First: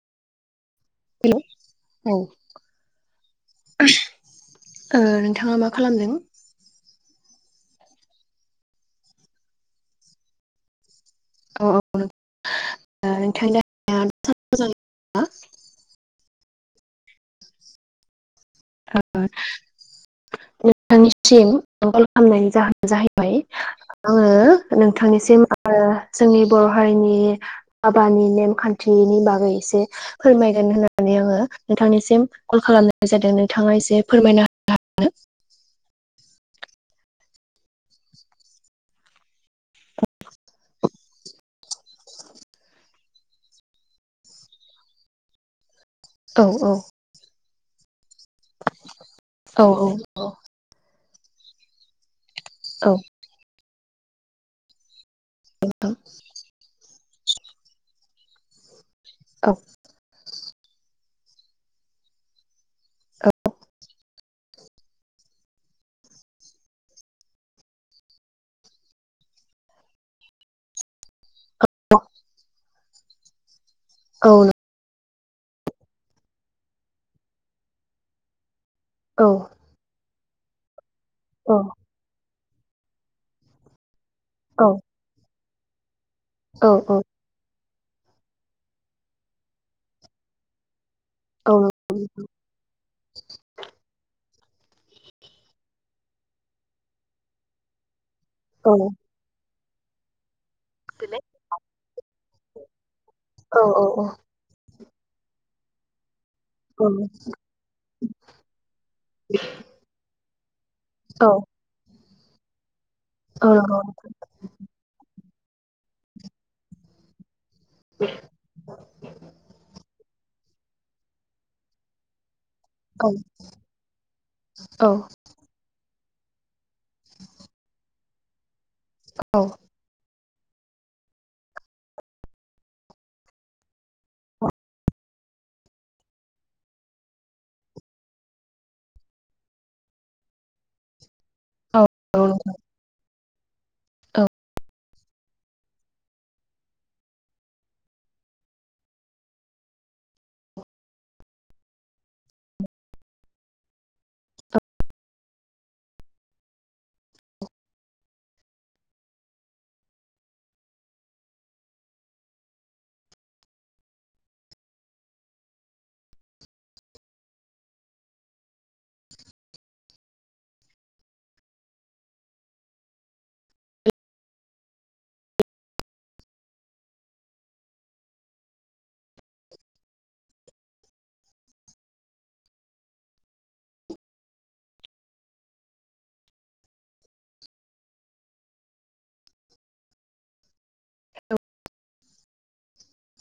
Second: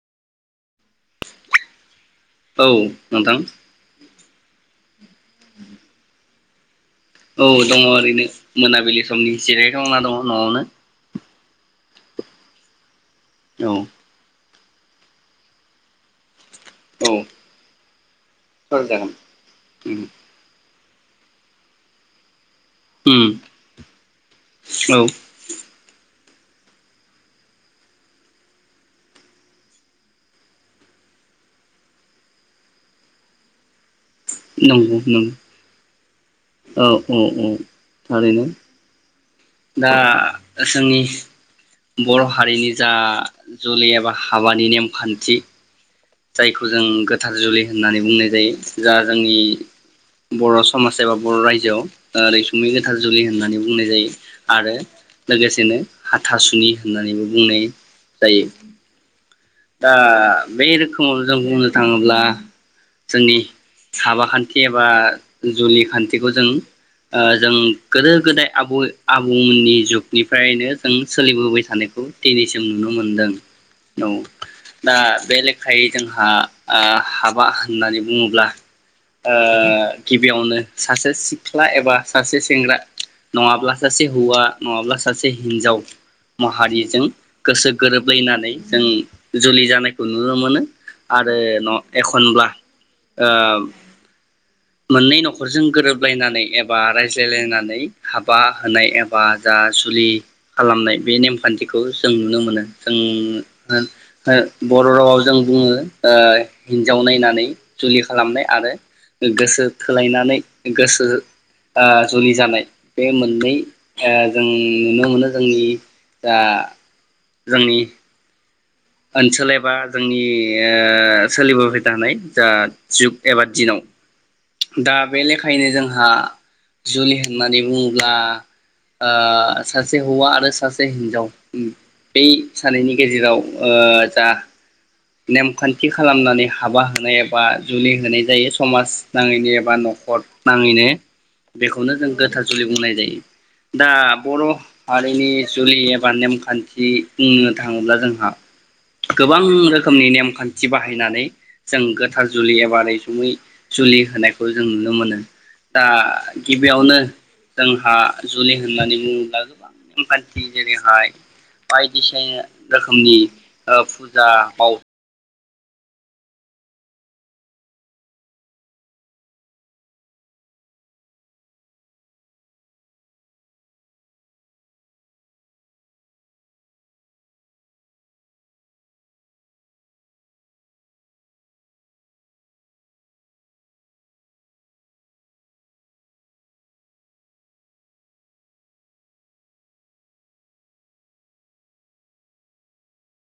Hello ओ औ नोंथां। ओयो नोंथाङा मा खालामदों? औ दङ ओरैनो मोनाबिलि समनि जिरायखांना दङ न'आवनो। [unintelligible] [inaudible] मोजांयै औ आ औ। औ जागोन उम। थांनिसिम औ कल आंलाय जाहोन उम जाहैबाय आङो औ नोंथांनिसिम आरो। जोंनि बर' हारिनि हाबानि नेमखान्थिनि बागै एसे फोरमायगोन होननानै आङो नोंथांनिसिम कल खालामनाय जादों। नोंथां इसे। नंगौ नंगौ औ। अ औ थारैनो। दा जोंनि बर' हारिनि जा जुलि एबा हाबानि नेमखान्थि। औ जायखौ औ जों गोथार जुलि। होननानै बुंनाय। जायो जा जोंनि औ बर' समाज सोरबा बर' रायजोआव। ओै रैसुङै औ गोथार जुलि होननानै बुंनाय जायो आरो। लोगोसेनो हाथासुनि। होननानैबो बुंनाय जायो। औ दा। बे रोखोमाव जों बुंनो थाङोब्ला जोंनि हाबा खान्थि एबा जुलि खान्थिखौ जों जों गोदो गोदाय आबौ आबौमोननि जुगनिफ्रायनो जों सोलिबोबाय थानायखौ दिनैसिम नुनो मोनदों। औ। दा बे लेखायै जोंहा ओ हाबा होननानै बुङोब्ला। औ ओ। गिबियावनो। सासे सिख्ला एबा सासे सेंग्रा नङाब्ला सासे हौवा औ नङाब्ला सासे हिन्जाव। औ माहारिजों गोसो गोरोबलायनानै जों। जुलि जानायखौ नुनो मोनो। आरो न' एखनब्ला ओ। मोननै न'खरजों गोरोबलायनानै एबा रायज्लायलायनानै। हाबा होनाय औ एबा। जा जुलि। खालामनाय बे नेमखान्थिखौ जों नुनो नो। जों [inaudible] बर' रावाव जों बुङो ओ। हिनजाव नायनानै जुलि खालामनाय आरो गोसो थोलायनानै गोसो ओ। जुलि जानाय। बे मोननै ओ जों नुनो मोनो। जोंनि जा। जोंनि। ओनसोल एबा जों नि ओ सोलिबोबाय थानाय। दा जुग एबा दिनाव औ दा बे लेखायैनो जों हा जुलि होननानै बुङोब्ला। ओ औ सासे हौवा आ रो सासे ओम हिन्जाव बि सानैनि गेजेराव। ओ जा नेमखान्थि खालामनानै हाबा होनाय एबा जुलि होनाय जायो समाज नाङैनो एबा न'खर नाङैनो। औ बेखौनो जों औ गोथार नोंथां जुलि बुंनाय जायो। दा बर'। हारिनि जुलि एबा नेमखान्थि बुंनो थाङोब्ला जोंहा। गोबां रोखोमनि नेमखान्थि बाहायनानै जों गोथार जुलि एबा रैसुमै जुलि होनायखौ जों नुनो मोनो दा गिबियावनो जोंहा जुलि होननानै बुङोब्ला गोबां नेमखान्थि जेरैहाय बायदिसिन रोखोमनि ओ फुजा बाव